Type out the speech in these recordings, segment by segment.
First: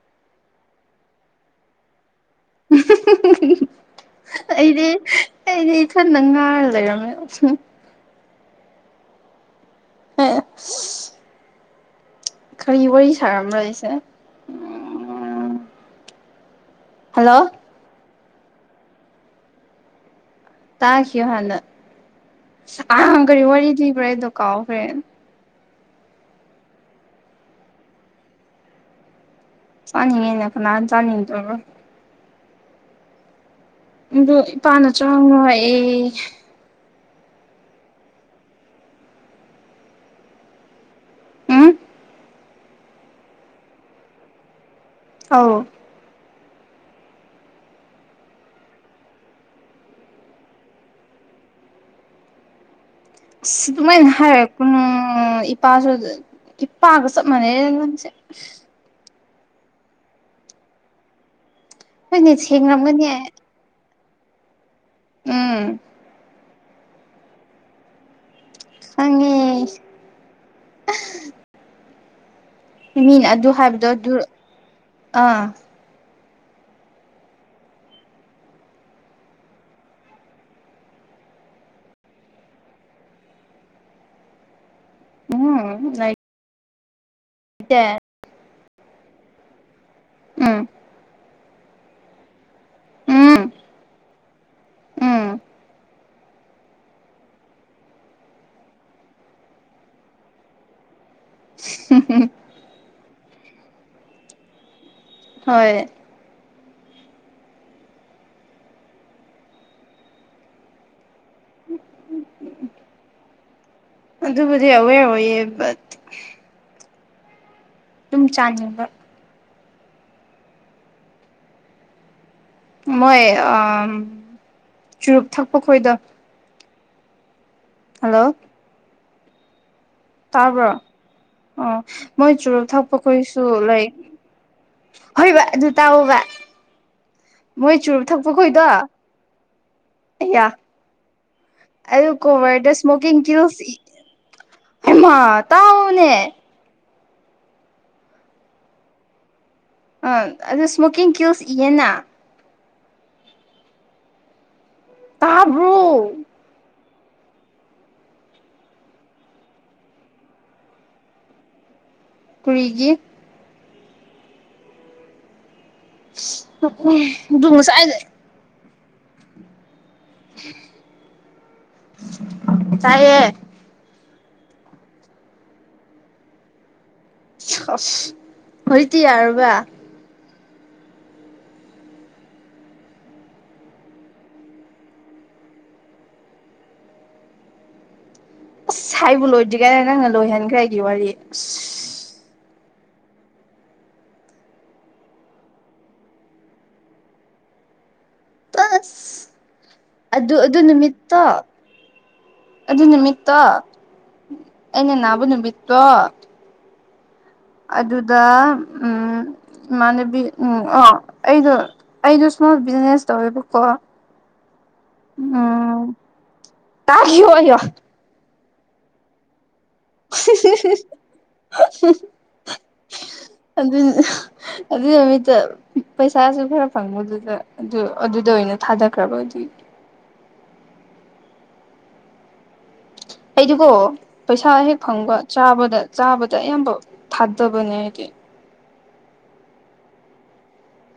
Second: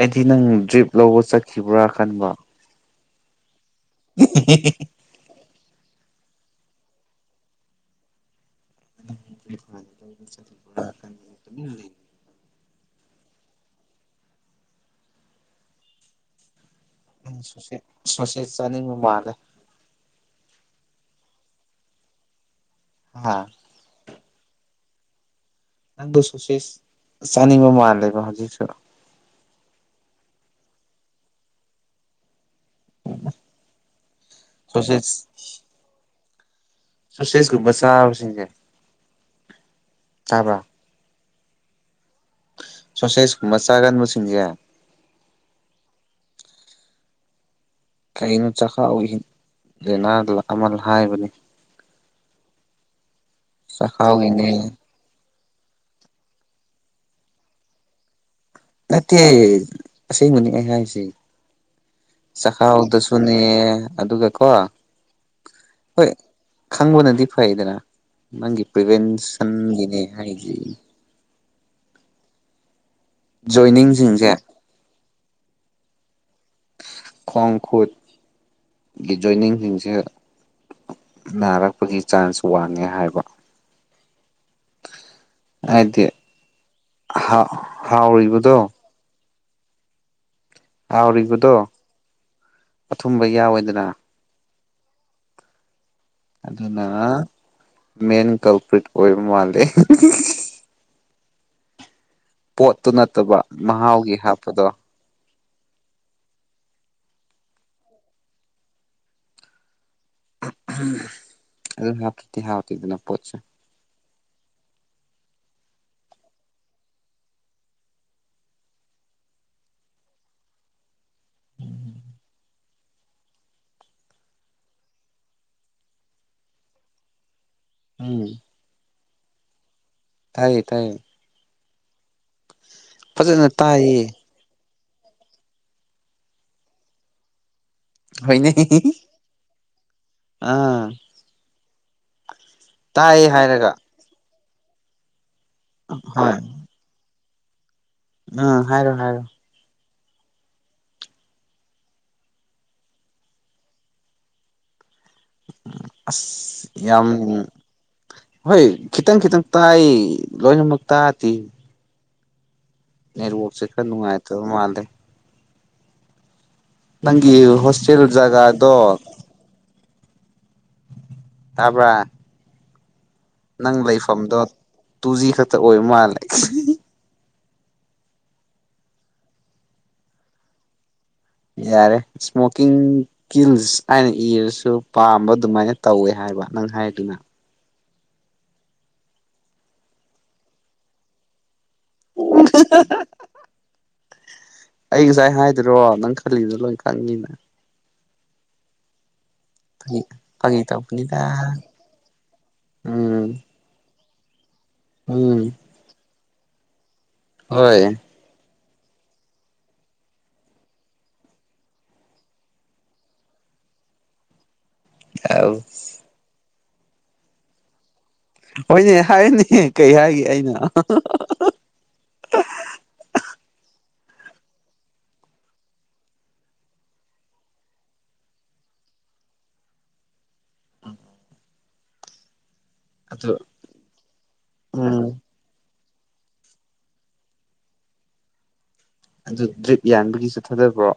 ꯑꯩꯗꯤ ꯅꯪ ꯗ꯭ꯔꯤꯞ ꯂꯧꯕ ꯆꯠꯈꯤꯕ꯭ꯔꯥ ꯈꯟꯕ [unintelligible] ꯑꯩꯗꯤ ꯑꯩꯗꯤ ꯏꯊꯟꯗ ꯉꯥꯡ ꯂꯩꯔꯝꯃꯦ [unintelligible] ꯀꯔꯤ ꯋꯥꯔꯤ ꯁꯥꯔꯝꯕ꯭ꯔ ꯑꯩꯁꯦ ꯅꯪ ꯍꯜꯂꯣ ꯁꯨꯁꯦ ꯁꯣꯁꯦꯖ ꯆꯥꯅꯤꯡꯕ ꯃꯥꯜꯂꯦ ꯇꯥꯈꯤꯌꯣ ꯍꯥꯟꯅ [unintelligible] ꯀꯔꯤ ꯍꯥ ꯋꯥꯔꯤ ꯂꯤꯕ꯭ꯔꯥ ꯑꯩꯗꯣ ꯀꯥꯎꯈ꯭ꯔꯦ ꯅꯪꯗꯣ ꯁꯣꯁꯦꯖ ꯆꯥꯅꯤꯡꯕ ꯃꯥꯜꯂꯦꯕ ꯍꯧꯖꯤꯛꯁꯨ ꯆꯅꯤꯡꯉꯦꯅꯥ ꯀꯅꯥꯟ ꯆꯥꯅꯤꯡꯗꯕꯔ ꯑꯗꯨ ꯏꯄꯥꯥꯅ ꯁꯣꯁꯦꯁ ꯆꯥꯎꯅꯣ ꯑꯦ ꯁꯣꯁꯦꯖꯀꯨꯝꯕ ꯆꯥꯕꯁꯤꯡꯁꯦ ꯇꯥꯕ꯭ꯔ ꯎꯝ ꯁꯣꯁꯦꯁꯀꯨꯝꯕ ꯆꯥꯒꯟꯕꯁꯤꯡꯁꯦ ꯑꯧ ꯀꯩꯅꯣ ꯆꯥꯛꯈꯥꯎ ꯂꯩꯅꯥ ꯑꯃ ꯍꯥꯏꯕꯅꯤ ꯑꯗꯨꯃꯥꯏꯅ ꯆꯈꯥꯎꯒꯤꯅꯦ ꯍꯥꯏꯔꯛꯀꯅꯨ ꯏꯄꯥꯁꯨ ꯏꯄꯥꯒ ꯆꯞ ꯃꯥꯟꯅꯩꯗ ꯅꯪꯁꯦ ꯅꯠꯇꯦ ꯑꯁꯤꯡꯕꯅꯤ ꯑꯩ ꯍꯥꯏꯁꯤ ꯍꯣꯏꯅꯦ ꯁꯦꯡꯔꯝꯒꯅꯤ ꯆꯈꯥꯎꯗꯁꯨꯅꯦ ꯑꯗꯨꯒꯀꯣ ꯎꯝ ꯍꯣꯏ ꯈꯪꯕꯅꯗꯤ ꯐꯩꯗꯅ ꯅꯪꯒꯤ ꯈꯪꯉꯦ ꯄ꯭ꯔꯤꯚꯦꯟꯁꯟꯒꯤꯅꯦ ꯍꯥꯏꯁꯤ [unintelligible] ꯃꯤꯅ ꯑꯗꯨ ꯍꯥꯏꯕꯗꯣ ꯑꯗꯨ ꯖꯣꯏꯅꯤꯡꯁꯤꯡꯁꯦ ꯑꯥ ꯈꯣꯡ ꯈꯨꯠꯒꯤ ꯖꯣꯏꯅꯤꯡꯁꯤꯡꯁꯦ ꯅꯥꯔꯛꯄꯒꯤ ꯆꯥꯟꯁ ꯋꯥꯡꯉꯦ ꯍꯥꯏꯕ ꯎꯝ ꯍꯥꯏꯗꯤ ꯍꯥꯥꯎ [unintelligible] ꯍꯥꯎꯔꯤꯕꯗꯣ ꯎꯝ ꯍꯥꯎꯔꯤꯕꯗꯣ ꯑꯊꯨꯝꯕ ꯎꯝ ꯌꯥꯎꯋꯦꯗꯅ ꯎꯝ ꯑꯗꯨꯅ ꯃꯦꯟ ꯀꯜꯀ꯭ꯔꯤꯠ ꯑꯣꯏꯕ ꯃꯥꯜꯂꯦ ꯄꯣꯠꯇꯨ ꯅꯠꯇꯕ ꯃꯍꯥꯎꯒꯤ ꯍꯥꯞꯄꯗꯣ ꯍꯣꯏ [inaudible] [unintelligible] ꯑꯗꯨ ꯍꯥꯀꯤꯇꯦ ꯍꯥꯥꯎꯇꯗꯅ ꯄꯣꯠꯆ [inaudible] ꯑꯗꯨꯕꯨꯗꯤ ꯑꯋꯦꯔ ꯑꯣꯏꯌꯦ ꯕꯠ ꯑꯗꯨꯨꯝ ꯆꯥꯅꯤꯡꯕ ꯃꯣꯏ ꯆꯨꯔꯨꯞ ꯊꯛꯄ ꯈꯣꯏꯗ ꯎꯝ ꯍꯜꯂꯣ ꯇꯥꯏꯌꯦ ꯇꯥꯕ꯭ꯔꯣ ꯇꯥꯏꯌꯦ ꯑꯣ ꯃꯣꯏ ꯆꯨꯔꯨꯞ ꯊꯛꯄꯈꯩꯁꯨ ꯐꯖꯅ ꯂꯩ ꯇꯥꯏꯌꯦ ꯍꯣꯏꯕ ꯑꯗꯨ ꯇꯥꯛꯑꯣꯣꯕ ꯃꯣꯏ ꯆꯨꯔꯨꯞ ꯍꯣꯏꯅꯦ ꯊꯛꯄꯈꯣꯏꯗꯣꯌꯥ ꯑꯥ ꯑꯗꯣ ꯀꯣꯕꯔꯗ ꯏꯁꯃꯣꯀꯤꯡ ꯇꯥꯏ ꯒꯤꯟ ꯍꯥꯏꯔꯒ ꯍꯩꯃꯥ ꯇꯥꯎꯅꯦ ꯍꯣꯏ ꯎꯝ ꯍꯥꯏꯔꯣ ꯍꯥꯏꯔꯣ ꯑꯝ ꯑꯗꯨꯣ ꯁ꯭ꯃꯣꯀꯤꯡ ꯀꯤꯜꯁ ꯏꯌꯦꯅ ꯎ ꯇꯥꯕ꯭ꯔꯣ ꯑꯁ ꯌꯥꯝ ꯍꯣꯏ ꯈꯤꯇꯪ ꯈꯤꯇꯪ ꯇꯥꯏ ꯂꯣꯏꯅꯃꯛ ꯇꯥꯗꯦ ꯀꯨꯔꯤꯒꯤ ꯅꯦꯠꯋꯥꯛꯁꯦ ꯈꯔ ꯅꯨꯡꯉꯥꯏꯇꯕ ꯃꯥꯜꯂꯦ ꯅꯪꯒꯤ ꯑꯗꯨ ꯉꯁꯥꯏ ꯍꯣꯁꯇꯦꯜ ꯖꯒꯥꯗꯣ ꯎꯝ ꯇꯥꯕ ꯇꯥꯏꯦ ꯅꯪ ꯂꯩꯐꯝꯗꯣ ꯇꯨ ꯖꯤ ꯈꯛꯇ ꯑꯣꯏꯕ ꯃꯥꯜꯂꯦ ꯍꯧꯇꯤꯔꯕ ꯌꯥꯔꯦ ꯁꯃꯣꯀꯤꯡ ꯀꯤꯜꯁ ꯍꯥꯏꯅ ꯏꯔꯁꯨ ꯄꯥꯝꯕ ꯑꯗꯨꯃꯥꯏꯅ ꯇꯧꯋꯦ ꯍꯥꯏꯕ ꯅꯪ ꯍꯥꯏꯗꯨꯅ ꯑꯁ ꯍꯥꯏꯕꯨ ꯂꯣꯏꯗ꯭ꯔꯤ ꯀꯥꯏꯅ ꯅꯪꯅ ꯂꯣꯏꯍꯟꯈ꯭ꯔꯦ ꯑꯩꯒꯤ ꯋꯥꯔꯤ ꯑꯁ ꯑꯣ ꯑꯩ ꯉꯁꯥꯏ ꯍꯥꯏꯗꯣꯏꯔꯣ ꯅꯪ ꯈꯜꯂꯤꯗꯨꯅ ꯂꯣꯏ ꯈꯪꯉꯤꯅ ꯑꯁ ꯐꯥꯒꯤ ꯑꯗꯨ ꯑꯗꯨ ꯐꯥꯒꯤ ꯇꯧꯕꯅꯤꯗ ꯅꯨꯃꯤꯠꯇꯣ ꯑꯗꯨ ꯎꯝ ꯅꯨꯃꯤꯠꯇꯣ ꯑꯅꯦ ꯎꯝ ꯅꯅꯥꯕꯨꯅꯕꯤꯠꯇꯣ ꯍꯣꯏ ꯑꯗꯨꯗ ꯎꯝ ꯏꯃꯥꯅꯕꯤ ꯎꯝ ꯑꯣ ꯑꯩꯗꯣ ꯑꯩꯗꯣ ꯏꯁꯃꯣꯜ ꯕꯤꯖꯤꯅꯦꯁ ꯇꯧꯋꯦꯕꯀꯣ ꯎꯝ ꯇꯣꯣ ꯍꯣꯏꯅꯦ ꯍꯥꯏꯅꯦ ꯀꯩ ꯍꯥꯏꯒꯦ ꯑꯩꯅ ꯑꯗꯨ ꯑꯗꯨꯒꯤ ꯅꯨꯃꯤꯠꯇꯣ ꯄꯩꯁꯥꯁꯨ ꯈꯔ ꯐꯪꯕꯗꯨꯗ ꯑꯗꯨ ꯑꯗꯨꯗ ꯑꯣꯏꯅ ꯊꯥꯗꯈ꯭ꯔꯕꯗꯤ ꯑꯗꯨꯏ ꯑꯗꯨ ꯑꯩꯗꯨꯀꯣ ꯄꯩꯁꯥ ꯍꯦꯛ ꯎꯝ ꯐꯪꯕ ꯆꯥꯕꯗ ꯆꯥꯕꯗ ꯑꯌꯥꯝꯕ ꯊꯥꯗꯕꯅꯦ ꯍꯥꯏꯗꯤ ꯑꯗꯨ ꯗ꯭ꯔꯤꯞ ꯌꯥꯟꯕꯒꯤ ꯆꯠꯊꯥꯗꯕ꯭ꯔꯣ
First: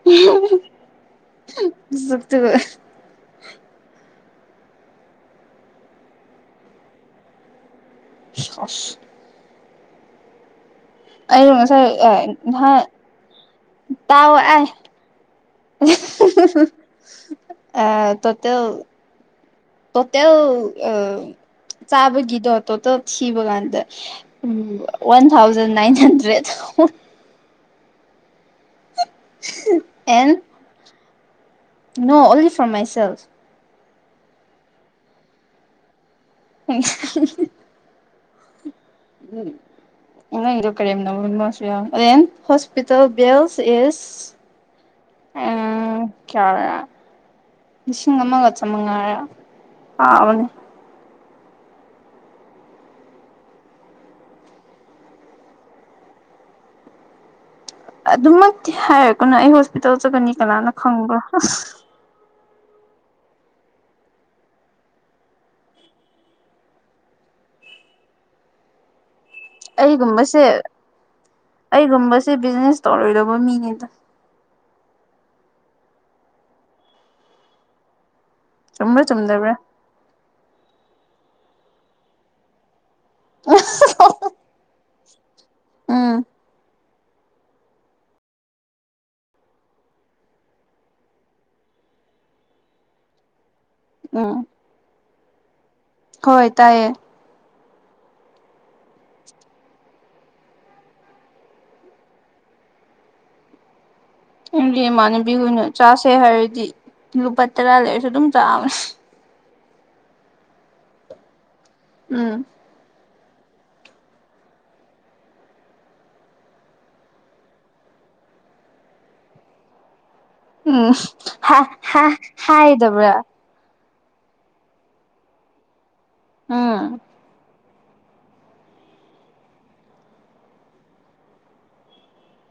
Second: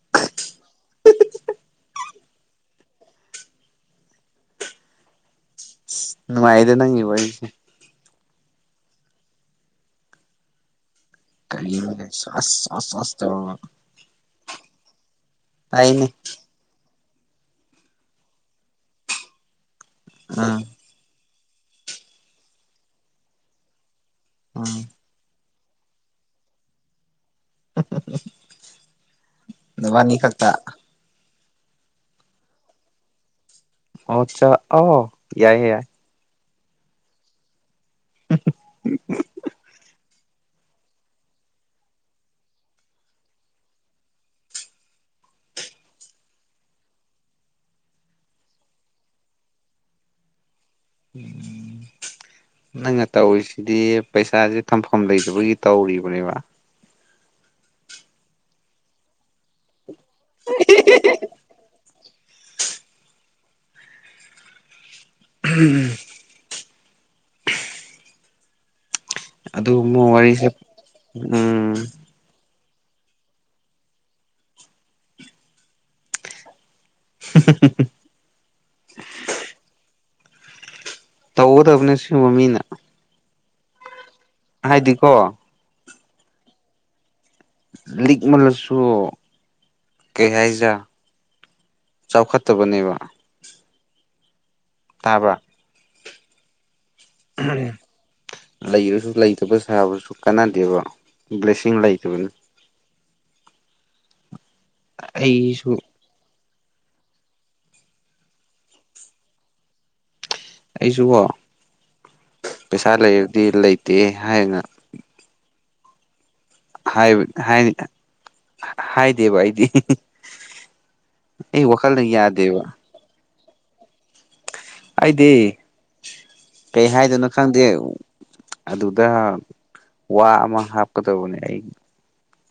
[unintelligible] ꯅꯅꯨꯡꯥꯏꯗꯦ ꯅꯪ ꯏ ꯋꯥꯣꯏꯁꯁꯤ ꯁꯁ ꯑꯩꯗꯣ ꯀꯁ ꯁꯁ ꯇꯑꯣ ꯑꯦ ꯇꯥꯏꯅꯦ ꯑ ꯇꯣꯠꯇ ꯄꯣꯠꯇ ꯑꯥ ꯑꯝ ꯆꯥꯕꯒꯤꯗꯣ ꯇꯣꯇꯦꯟ ꯊꯤꯕ ꯀꯥꯟꯗ ꯎꯝ ꯋꯥꯟ ꯊꯥꯎꯖꯟ ꯅꯏꯟ ꯍꯟꯗ꯭ꯔꯦꯠ ꯅꯨꯕꯥꯅꯤ ꯑꯦꯟ ꯈꯛꯇ no only for my sales ꯑꯣꯆꯥ ꯑꯣ ꯌꯥꯏ ꯌꯥ ꯌꯥꯏ [unintelligible] ꯎꯝ ꯅꯪꯗꯣ ꯀꯥꯔꯦꯝꯅꯕꯅ ꯑꯃꯁꯨ ꯌꯥꯎꯑꯦ ꯑꯦꯟ ꯍꯣꯁꯄꯤꯇꯥꯜ ꯕꯤꯦꯜ ꯏꯁ ꯎꯝ ꯆꯂ ꯂꯤꯁꯤꯡ ꯑꯃꯒ ꯆꯃꯉꯥꯔꯥꯎꯅꯦ ꯎꯝ ꯅꯪꯅ ꯇꯧꯔꯤꯁꯤꯗꯤ ꯄꯩꯁꯥꯁꯦ ꯊꯝꯐꯝ ꯂꯩꯇꯕꯒꯤ ꯇꯧꯔꯤꯕꯅꯦꯕ ꯑꯗꯨꯃꯛꯇꯤ ꯍꯥꯏꯔꯀꯅ ꯑꯩ ꯍꯣꯁꯄꯤꯇꯥꯜ ꯆꯠꯒꯅꯤ ꯀꯅꯥꯅ ꯈꯪꯕ꯭ꯔꯥ ꯎꯝ ꯎꯝ ꯑꯗꯨꯒꯨꯝꯕ ꯑꯩꯒꯨꯝꯕꯁꯦ ꯋꯥꯔꯤꯁꯦ ꯎꯝ ꯑꯩꯒꯨꯝꯕꯁꯦ ꯕꯤꯖꯤꯅꯦꯁ ꯇꯧꯔꯣꯏꯗꯧꯕ ꯃꯤꯅꯦꯗ ꯍꯦ ꯆꯨꯝꯕ꯭ꯔꯥ ꯆꯨꯝꯗꯕ꯭ꯔꯥ ꯇꯧꯒꯗꯕꯅꯦ ꯁꯤꯒꯨꯝꯕ ꯃꯤꯅ ꯎ ꯍꯥꯏꯗꯤꯀꯣ ꯎꯝ ꯂꯤꯛꯃꯜꯂꯁꯨ ꯀꯩ ꯍꯥꯏꯖꯥ ꯆꯥꯎꯈꯠꯇꯕꯅꯦꯕ ꯎꯝ ꯇꯥꯕ꯭ꯔꯥ ꯍꯣꯏ ꯇꯥꯏꯌꯦ ꯐ ꯂꯩꯔꯁꯨ ꯂꯩꯇꯕ ꯁꯥꯕꯁꯨ ꯀꯥꯟꯅꯗꯦꯕ ꯕ꯭ꯂꯦꯁꯤꯡ ꯂꯩꯇꯕꯅꯤ ꯗꯤ ꯏꯃꯥꯟꯅꯕꯤꯍꯨꯅꯨ ꯑꯩꯁꯨ ꯆꯥꯁꯦ ꯍꯥꯏꯔꯗꯤ ꯂꯨꯄꯥ ꯇꯔꯥ ꯂꯩꯔꯁꯨ ꯑꯗꯨꯝ ꯆꯥꯕꯅꯦ ꯑꯩꯁꯨꯀꯣ ꯎꯝ ꯄꯩꯁꯥ ꯂꯩꯔꯗꯤ ꯂꯩꯇꯦ ꯍꯥꯏꯌꯦꯅ ꯍꯥꯏꯕ ꯍꯥꯏꯅꯤ ꯍꯥꯏꯗꯦꯕ ꯑꯩꯗꯤ ꯎꯝ ꯍꯥ ꯑꯩ ꯋꯥꯈꯜꯅ ꯌꯥꯗꯦꯕ ꯍꯗꯕ꯭ꯔ ꯑꯩꯗꯤ ꯀꯩ ꯎꯝ ꯍꯥꯏꯗꯣꯏꯅꯣ ꯈꯪꯗꯦ ꯑꯗꯨꯗ ꯋꯥ ꯑꯃ ꯍꯥꯞꯀꯗꯧꯕꯅꯦ ꯑꯩ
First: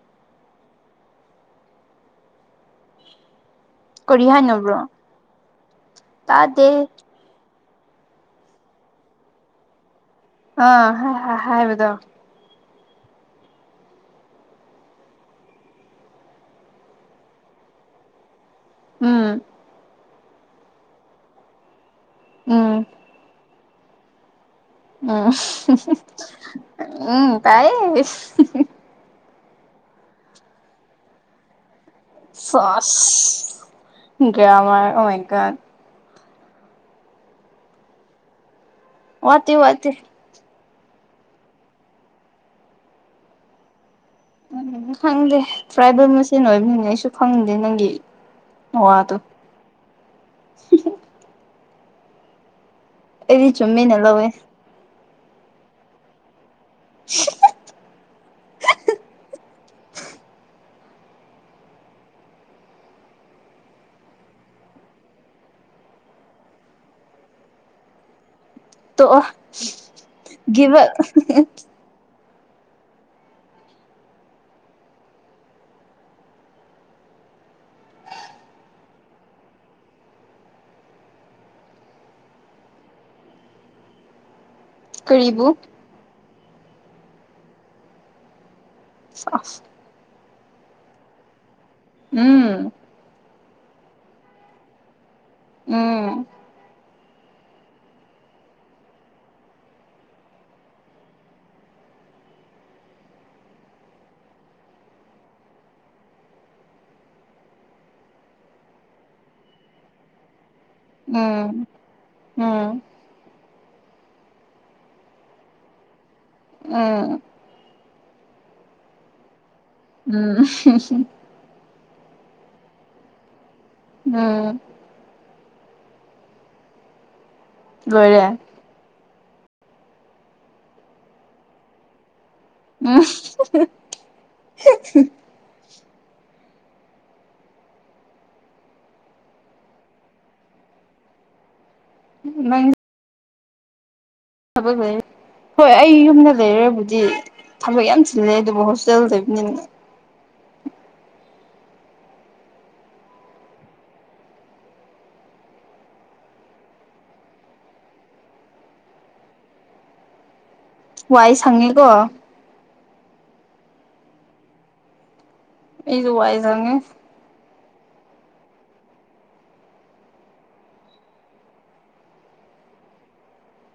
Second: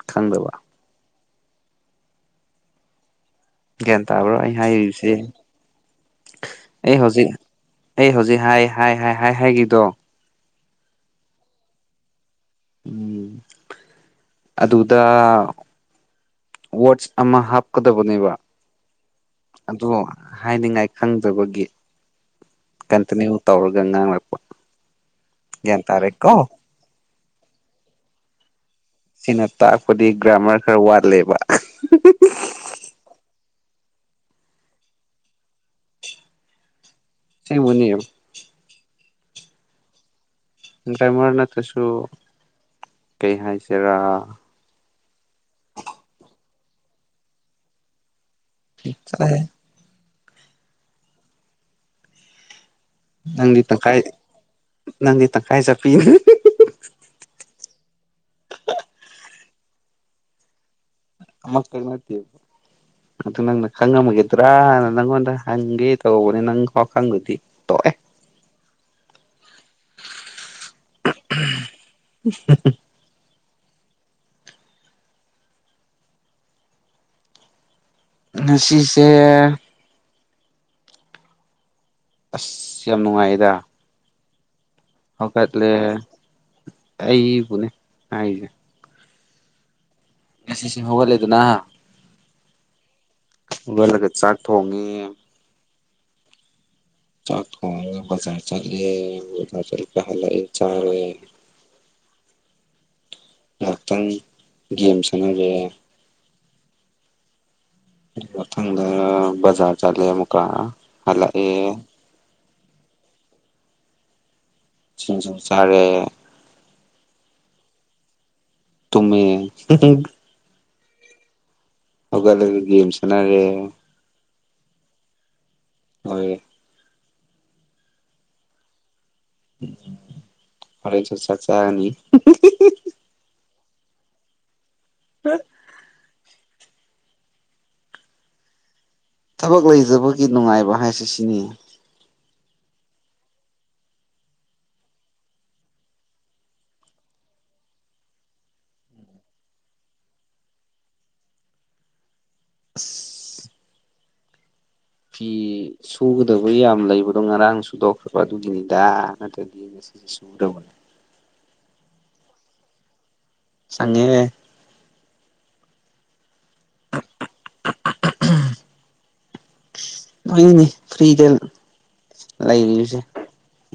ꯈꯪꯗꯕ ꯒ꯭ꯌꯥꯟ ꯀꯔꯤ ꯇꯥꯕ꯭ꯔꯣ ꯑꯩ ꯍꯥꯏꯅꯕ꯭ꯔꯣ ꯍꯥꯏꯔꯤꯕꯁꯦ ꯇꯥꯗꯦ ꯑꯩ ꯍꯧꯖꯤꯛ ꯑꯩ ꯍꯧꯖꯤꯛ ꯍꯥꯏ ꯍꯥꯏ ꯍꯥꯏ ꯍꯥꯏ ꯍꯥꯏꯈꯤꯗꯣ ꯑ ꯍꯥꯏꯕꯗꯣ ꯎꯝ ꯑꯗꯨꯗ ꯋꯥꯆ ꯑꯃ ꯍꯥꯞꯀꯗꯕꯅꯦꯕ ꯎꯝ ꯑꯗꯣ ꯍꯥꯏꯅꯤꯡꯉꯥꯏ ꯈꯪꯗꯕꯒꯤ ꯎꯝ ꯀꯟꯇꯤꯅ꯭ꯌꯨ ꯇꯧꯔꯒ ꯉꯥꯡꯔꯛꯄ ꯎꯝ ꯎꯝ ꯇꯥꯏ ꯁꯤꯅ ꯇꯥꯛꯄꯗꯤ ꯒ꯭ꯔꯥꯃꯔ ꯈꯔ ꯋꯥꯠꯂꯦꯕ ꯐꯥꯁ ꯗ꯭ꯔ ꯑꯃꯔ ꯑꯃꯀ ꯁꯤ ꯃꯅꯤꯌ ꯋꯥꯠꯇ ꯋꯥꯇ ꯗ꯭ꯔꯥꯏꯃꯔ ꯅꯠꯇ꯭ꯔꯁꯨ ꯀꯩ ꯍꯥꯏꯁꯤꯔꯥ ꯎꯝ ꯈꯪꯗꯦ ꯇ꯭ꯔꯥꯏꯕꯦꯜ ꯃꯆꯦꯜ ꯑꯣꯏꯕꯅꯤꯅ ꯑꯩꯁꯨ ꯈꯪꯗꯦ ꯅꯪꯒꯤ ꯆꯦ ꯋꯥꯗꯣ ꯑꯩꯗꯤ ꯅꯪꯗꯤ ꯆꯨꯝꯃꯤꯅ ꯇꯪꯈꯥꯏ ꯂꯧꯋꯦ ꯅꯪꯗꯤ ꯇꯪꯈꯥꯏ ꯆꯞꯄꯤꯤ [inaudible] [inaudible] ꯃꯁ ꯀ ꯅꯠꯇ ꯑꯗꯨ ꯅꯪꯅ ꯈꯪꯉꯝꯃꯒꯗ꯭ꯔꯥꯅ ꯅꯪꯉꯣꯟꯗ ꯍꯪꯒꯦ ꯇꯧꯕꯅꯦ ꯅꯪ ꯍꯥꯎ ꯈꯪꯕꯗꯤ ꯇ ꯇ ꯑꯣ ꯒꯤꯕ ꯎ ꯉꯁꯤꯁꯦ ꯑꯁ ꯌꯥꯝ ꯅꯨꯡꯉꯥꯏꯌꯦꯗ ꯀꯔꯤꯕꯨ ꯍꯧꯀꯠꯂꯦ ꯑꯩꯕꯨꯅꯦ ꯍꯥꯏꯁꯦ ꯑꯁ ꯉꯁꯤꯁꯤꯡ ꯍꯧꯒꯠꯂꯦꯗꯅ ꯎꯝ ꯏꯂꯣꯜꯂꯒ ꯆꯥꯛ ꯊꯣꯡꯉꯤ ꯎꯝ ꯆꯥꯛ ꯊꯣꯡꯉꯒ ꯕꯖꯥꯔ ꯆꯠꯂꯦ ꯕꯖꯥꯔ ꯆꯠꯂꯨꯔ ꯍꯜꯂꯛꯑꯦ ꯆꯥꯔꯦ ꯉꯥꯛꯇꯪ ꯒꯦꯝ ꯁꯥꯟꯅꯔꯦ ꯃꯊꯪꯗ ꯕꯖꯥꯔ ꯆꯠꯂꯦ ꯑꯃꯨꯛꯀ ꯎꯝ ꯍꯜꯂꯛꯑꯦ ꯎꯝ ꯁꯤꯡꯖꯨ ꯆꯥꯔꯦ [unintelligible] ꯇꯨꯝꯃꯦ ꯎꯝ ꯍꯧꯒꯠꯂꯒ ꯒꯦꯝ ꯁꯅꯥꯔꯦ ꯎꯝ ꯍꯣꯏ ꯂꯣꯏꯔꯦ ꯍꯣꯔꯦꯟꯁꯨ ꯆꯥꯛ ꯆꯥꯔꯅꯤ [unintelligible] [unintelligible] ꯊꯕꯛ ꯂꯩꯇꯕꯒꯤ ꯅꯨꯡꯉꯥꯏꯕ ꯍꯥꯏꯁꯦ ꯁꯤꯅꯤ ꯅꯪ ꯊꯕꯛ ꯂꯩ ꯍꯣꯏ ꯑꯩ ꯌꯨꯝꯗ ꯂꯩꯔꯕꯨꯗꯤ ꯊꯕꯛ ꯌꯥꯝ ꯆꯤꯜꯂꯦ ꯑꯗꯨꯕꯨ ꯍꯣꯁꯇꯦꯜ ꯂꯩꯕꯅꯤꯅ [unintelligible] ꯐꯤ ꯁꯨꯒꯗꯕ ꯌꯥꯝ ꯂꯩꯕꯗꯣ ꯉꯔꯥꯡ ꯁꯨꯗꯣꯛꯈ꯭ꯔꯕ ꯑꯗꯨꯒꯤꯅꯤꯗ ꯅꯠꯇ꯭ꯔꯗꯤ [unintelligible] ꯋꯥꯏ ꯁꯪꯉꯦꯀꯣ ꯁꯪꯉꯦ ꯑꯩꯗꯨ ꯋꯥꯏ ꯁꯪꯉꯦ [unintelligible] [unintelligible] ꯐ꯭ꯔꯤꯗ ꯂꯩꯔꯤꯁꯦ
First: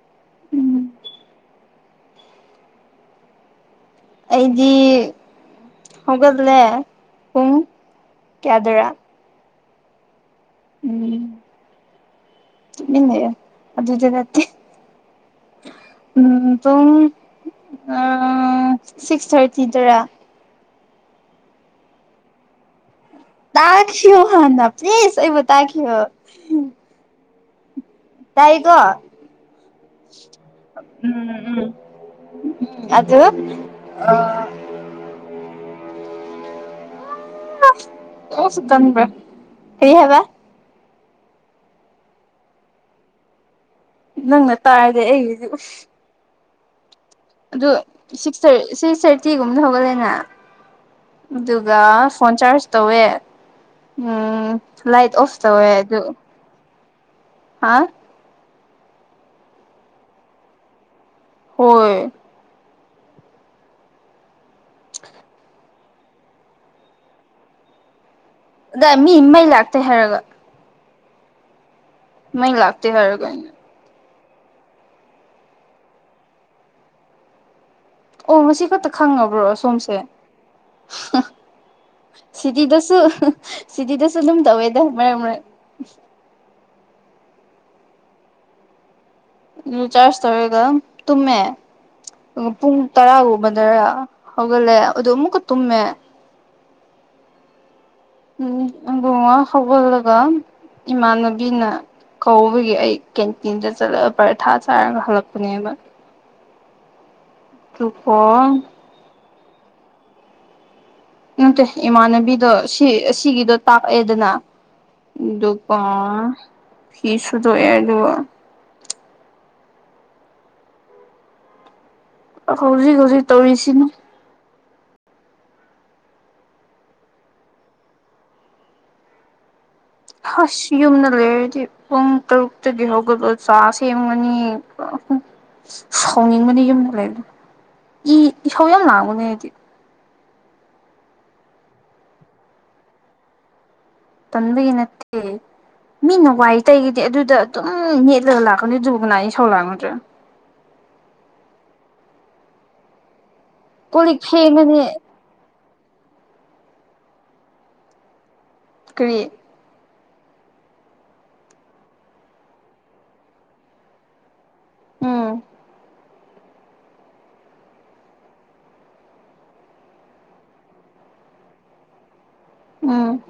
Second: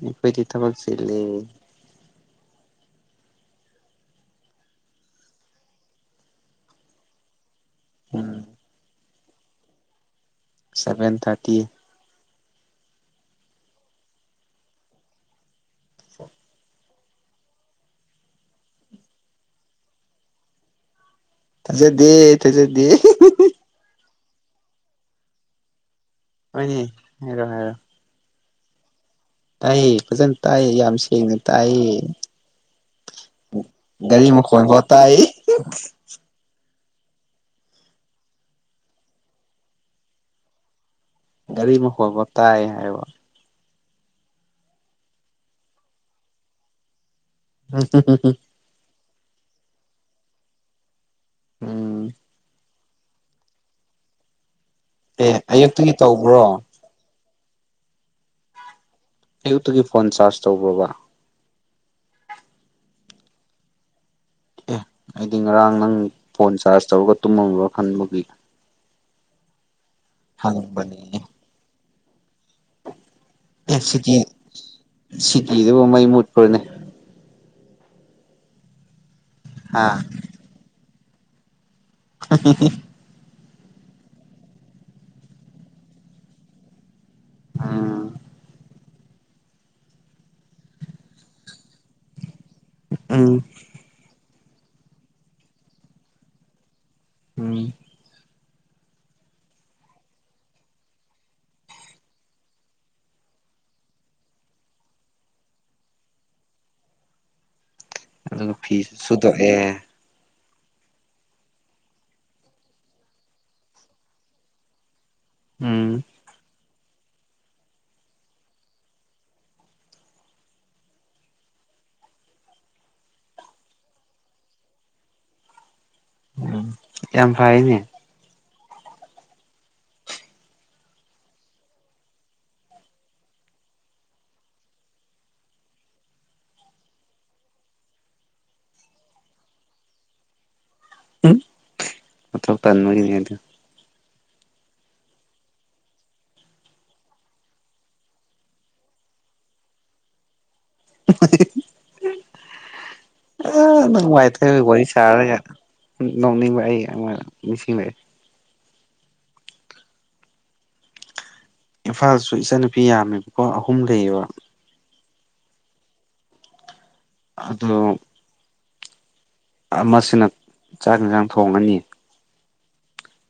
ꯑꯩꯈꯣꯏꯗꯤ ꯊꯕꯛ ꯎꯝ ꯆꯤꯜꯂꯦ ꯑꯩꯗꯤ ꯍꯧꯒꯠꯂꯦ ꯄꯨꯡ ꯎꯝ ꯀꯌꯥꯗꯔꯥ ꯁꯚꯦꯟ ꯎꯝ ꯊꯥꯔꯇꯤ ꯇꯨꯃꯤꯟ ꯂꯩꯌꯣ ꯑꯗꯨꯗꯤ ꯅꯠꯇꯦ ꯎꯝ ꯄꯨꯡ ꯑ ꯁꯤꯛꯁ ꯊꯥꯔꯇꯤꯗꯔꯥ ꯊꯥꯖꯗꯦ ꯊꯥꯖꯗꯦ ꯇꯥꯈꯤꯌꯣ ꯍꯥꯟꯅ ꯄ꯭ꯂꯤꯖ ꯑꯩꯕꯨ ꯇꯥꯈꯤꯌꯣ ꯍꯣꯏꯅꯦ ꯍꯥꯏꯔꯣ ꯍꯥꯏꯔꯣ ꯇꯥꯏꯀꯣ ꯇꯥꯏꯌꯦ ꯐꯖꯅ ꯇꯥꯏ ꯌꯥꯝ ꯁꯦꯡꯅ ꯇꯥꯏꯌꯦ ꯑꯗꯨ ꯑ ꯒꯥꯔꯤ ꯃꯈꯣꯟꯐꯥꯎ ꯇꯥꯏ [unintelligible] [unintelligible] ꯀꯔꯤ ꯍꯥꯏꯕ ꯒꯥꯔꯤ ꯃꯈꯣꯟꯐꯧ ꯇꯥꯏ ꯍꯥꯏꯕ ꯅꯪꯅ ꯇꯥꯔꯗꯤ ꯑꯩꯒꯤꯗꯤ ꯎꯁ ꯑꯗꯨ ꯁꯤꯛꯁ ꯊꯔ ꯁꯤꯛꯁ ꯊꯥꯔꯇꯤꯒꯨꯝꯅ ꯍꯧꯒꯠꯂꯦꯅꯥ ꯑꯗꯨꯒ ꯎꯝ ꯐꯣꯟ ꯆꯥꯔꯖ ꯇꯧꯋꯦ ꯎꯝ ꯂꯥꯏꯠ ꯑꯣꯐ ꯑꯦ ꯇꯧꯋꯦ ꯑꯌꯨꯛꯇꯒꯤ ꯑꯗꯨ ꯇꯧꯕ꯭ꯔꯣ ꯍꯥ ꯑꯌꯨꯛꯇꯨꯗꯤ ꯐꯣꯟ ꯆꯥꯔꯖ ꯇꯧꯕ꯭ꯔꯣꯕ ꯍꯣꯏ꯫ ꯑꯦ ꯑꯩꯗꯤ ꯉꯔꯥꯡ ꯅꯪ ꯐꯣꯟ ꯆꯥꯔꯖ ꯇꯧꯔꯒ ꯇꯨꯝꯃꯝꯕ ꯈꯟꯕꯒꯤ꯫ ꯗꯦ ꯃꯤ ꯃꯩ ꯂꯥꯛꯇꯦ ꯍꯥꯏꯔꯒ꯫ ꯍꯪꯄꯥꯅꯦ꯫ ꯃꯩ ꯂꯥꯛꯇꯦ ꯍꯥꯏꯔꯒ꯫ ꯑꯦ ꯁꯤꯇꯤ ꯁꯤꯇꯤꯗꯕꯨ ꯃꯩ ꯃꯨꯠꯄ꯭ꯔꫭꯅꯦ꯫ ꯑꯣ ꯉꯁꯤ ꯈꯛꯇ ꯈꯪꯉꯕ꯭ꯔꯣ ꯁꯣꯝꯁꯦ꯫ ꯍꯥ ꯁꯤꯇꯤꯗꯁꯨ ꯁꯤꯇꯤꯗꯁꯨ ꯑꯗꯨꯝ ꯇꯧꯋꯦꯗ ꯃꯔꯛ ꯃꯔꯛ꯫ ꯑꯥ꯫ ꯎꯝ ꯆꯥꯔꯖ ꯇꯧꯔꯒ ꯇꯨꯝꯃꯦ ꯄꯨꯡ ꯎꯝ ꯇꯔꯥꯒꯨꯝꯕꯗꯔꯥ꯫ ꯍꯧꯒꯠꯂꯦ ꯑꯗꯨ ꯃꯨꯛꯀ ꯇꯨꯝꯃꯦ꯫ ꯎꯝ꯫ ꯎꯝ ꯑꯒꯉ ꯍꯧꯒꯜꯂꯒ ꯏꯃꯥꯟꯅꯕꯤꯅ ꯀꯧꯕꯒꯤ ꯑꯩ ꯀꯦꯟꯇꯤꯟꯗ ꯆꯠꯂꯒ ꯄꯔꯊꯥ ꯆꯥꯔꯒ ꯍꯜꯂꯛꯄꯅꯦꯕ꯫ ꯑꯗꯨꯒ ꯐꯤ ꯁꯨꯗꯣꯛꯑꯦ꯫ ꯅꯠꯇꯦ ꯏꯃꯥꯟꯅꯕꯤꯗꯣ ꯁꯤ ꯑꯁꯤꯒꯤꯗꯣ ꯇꯥꯛꯑꯦꯗꯅ꯫ ꯗꯨꯒ ꯎꯝ ꯐꯤ ꯁꯨꯗꯣꯛꯑꯦ ꯑꯗꯨꯒ ꯍꯧꯖꯤꯛ ꯍꯧꯖꯤꯛ ꯇꯧꯔꯤꯁꯤꯅꯤ꯫ ꯌꯥꯝ ꯐꯩꯅꯦ꯫ ꯍꯁ ꯌꯨꯝꯗ ꯂꯩꯔꯗꯤ ꯄꯨꯡ ꯇꯔꯨꯛꯇꯗꯤ ꯍꯧꯒꯗ ꯆ ꯁꯦꯝꯒꯅꯤ꯫ ꯁꯥꯎꯅꯤꯡꯕꯅꯦ ꯌꯨꯝꯗ ꯂꯩꯗ ꯏ ꯏꯁꯥꯎ ꯌꯥꯝ ꯂꯥꯡꯕꯅꯦ ꯑꯩꯗꯤ꯫ ꯎꯝ ꯃꯊꯧ ꯇꯟꯕꯒꯤꯅꯦ ꯑꯗꯨ꯫ ꯇꯟꯕꯒꯤ ꯅꯠꯇꯦ꯫ ꯃꯤꯅ ꯋꯥꯏ ꯇꯩꯒꯤꯗꯤ ꯑꯗꯨꯗ ꯑꯗꯨꯝ ꯅꯦꯠꯂꯒ ꯂꯥꯛꯀꯅꯤ ꯑꯗꯨꯕꯨ ꯀꯅꯥ ꯏꯁꯧ ꯂꯥꯡꯉꫭꯏꯗ꯭ꯔꯥ꯫ ꯑ ꯀꯣꯜ ꯅꯪ ꯂꯤꯛ ꯋꯥꯥꯏ ꯇꯩ ꯐꯦꯡꯒꯅꯤ ꯋꯥꯔꯤ ꯁꯥꯔꯒ꯫ ꯅꯣꯡꯅꯤꯡꯕ ꯑꯩ ꯑꯃ ꯃꯤꯁꯤꯡꯂꯛꯑꯦ꯫ ꯀꯔꯤ꯫ ꯏꯝꯐꯥꯜꯁꯨ ꯏꯆꯟꯅꯨꯄꯤ ꯌꯥꯝꯃꯦꯕꯀꯣ ꯑꯍꯨꯝ ꯂꯩꯌꯦꯕ꯫ ꯎꯝ꯫ ꯑꯗꯣ꯫ ꯑꯃꯁꯤꯅ ꯆꯥꯛ ꯌꯦꯟꯁꯥꯡ ꯊꯣꯡꯉꯅꯤ꯫ ꯎꯝ꯫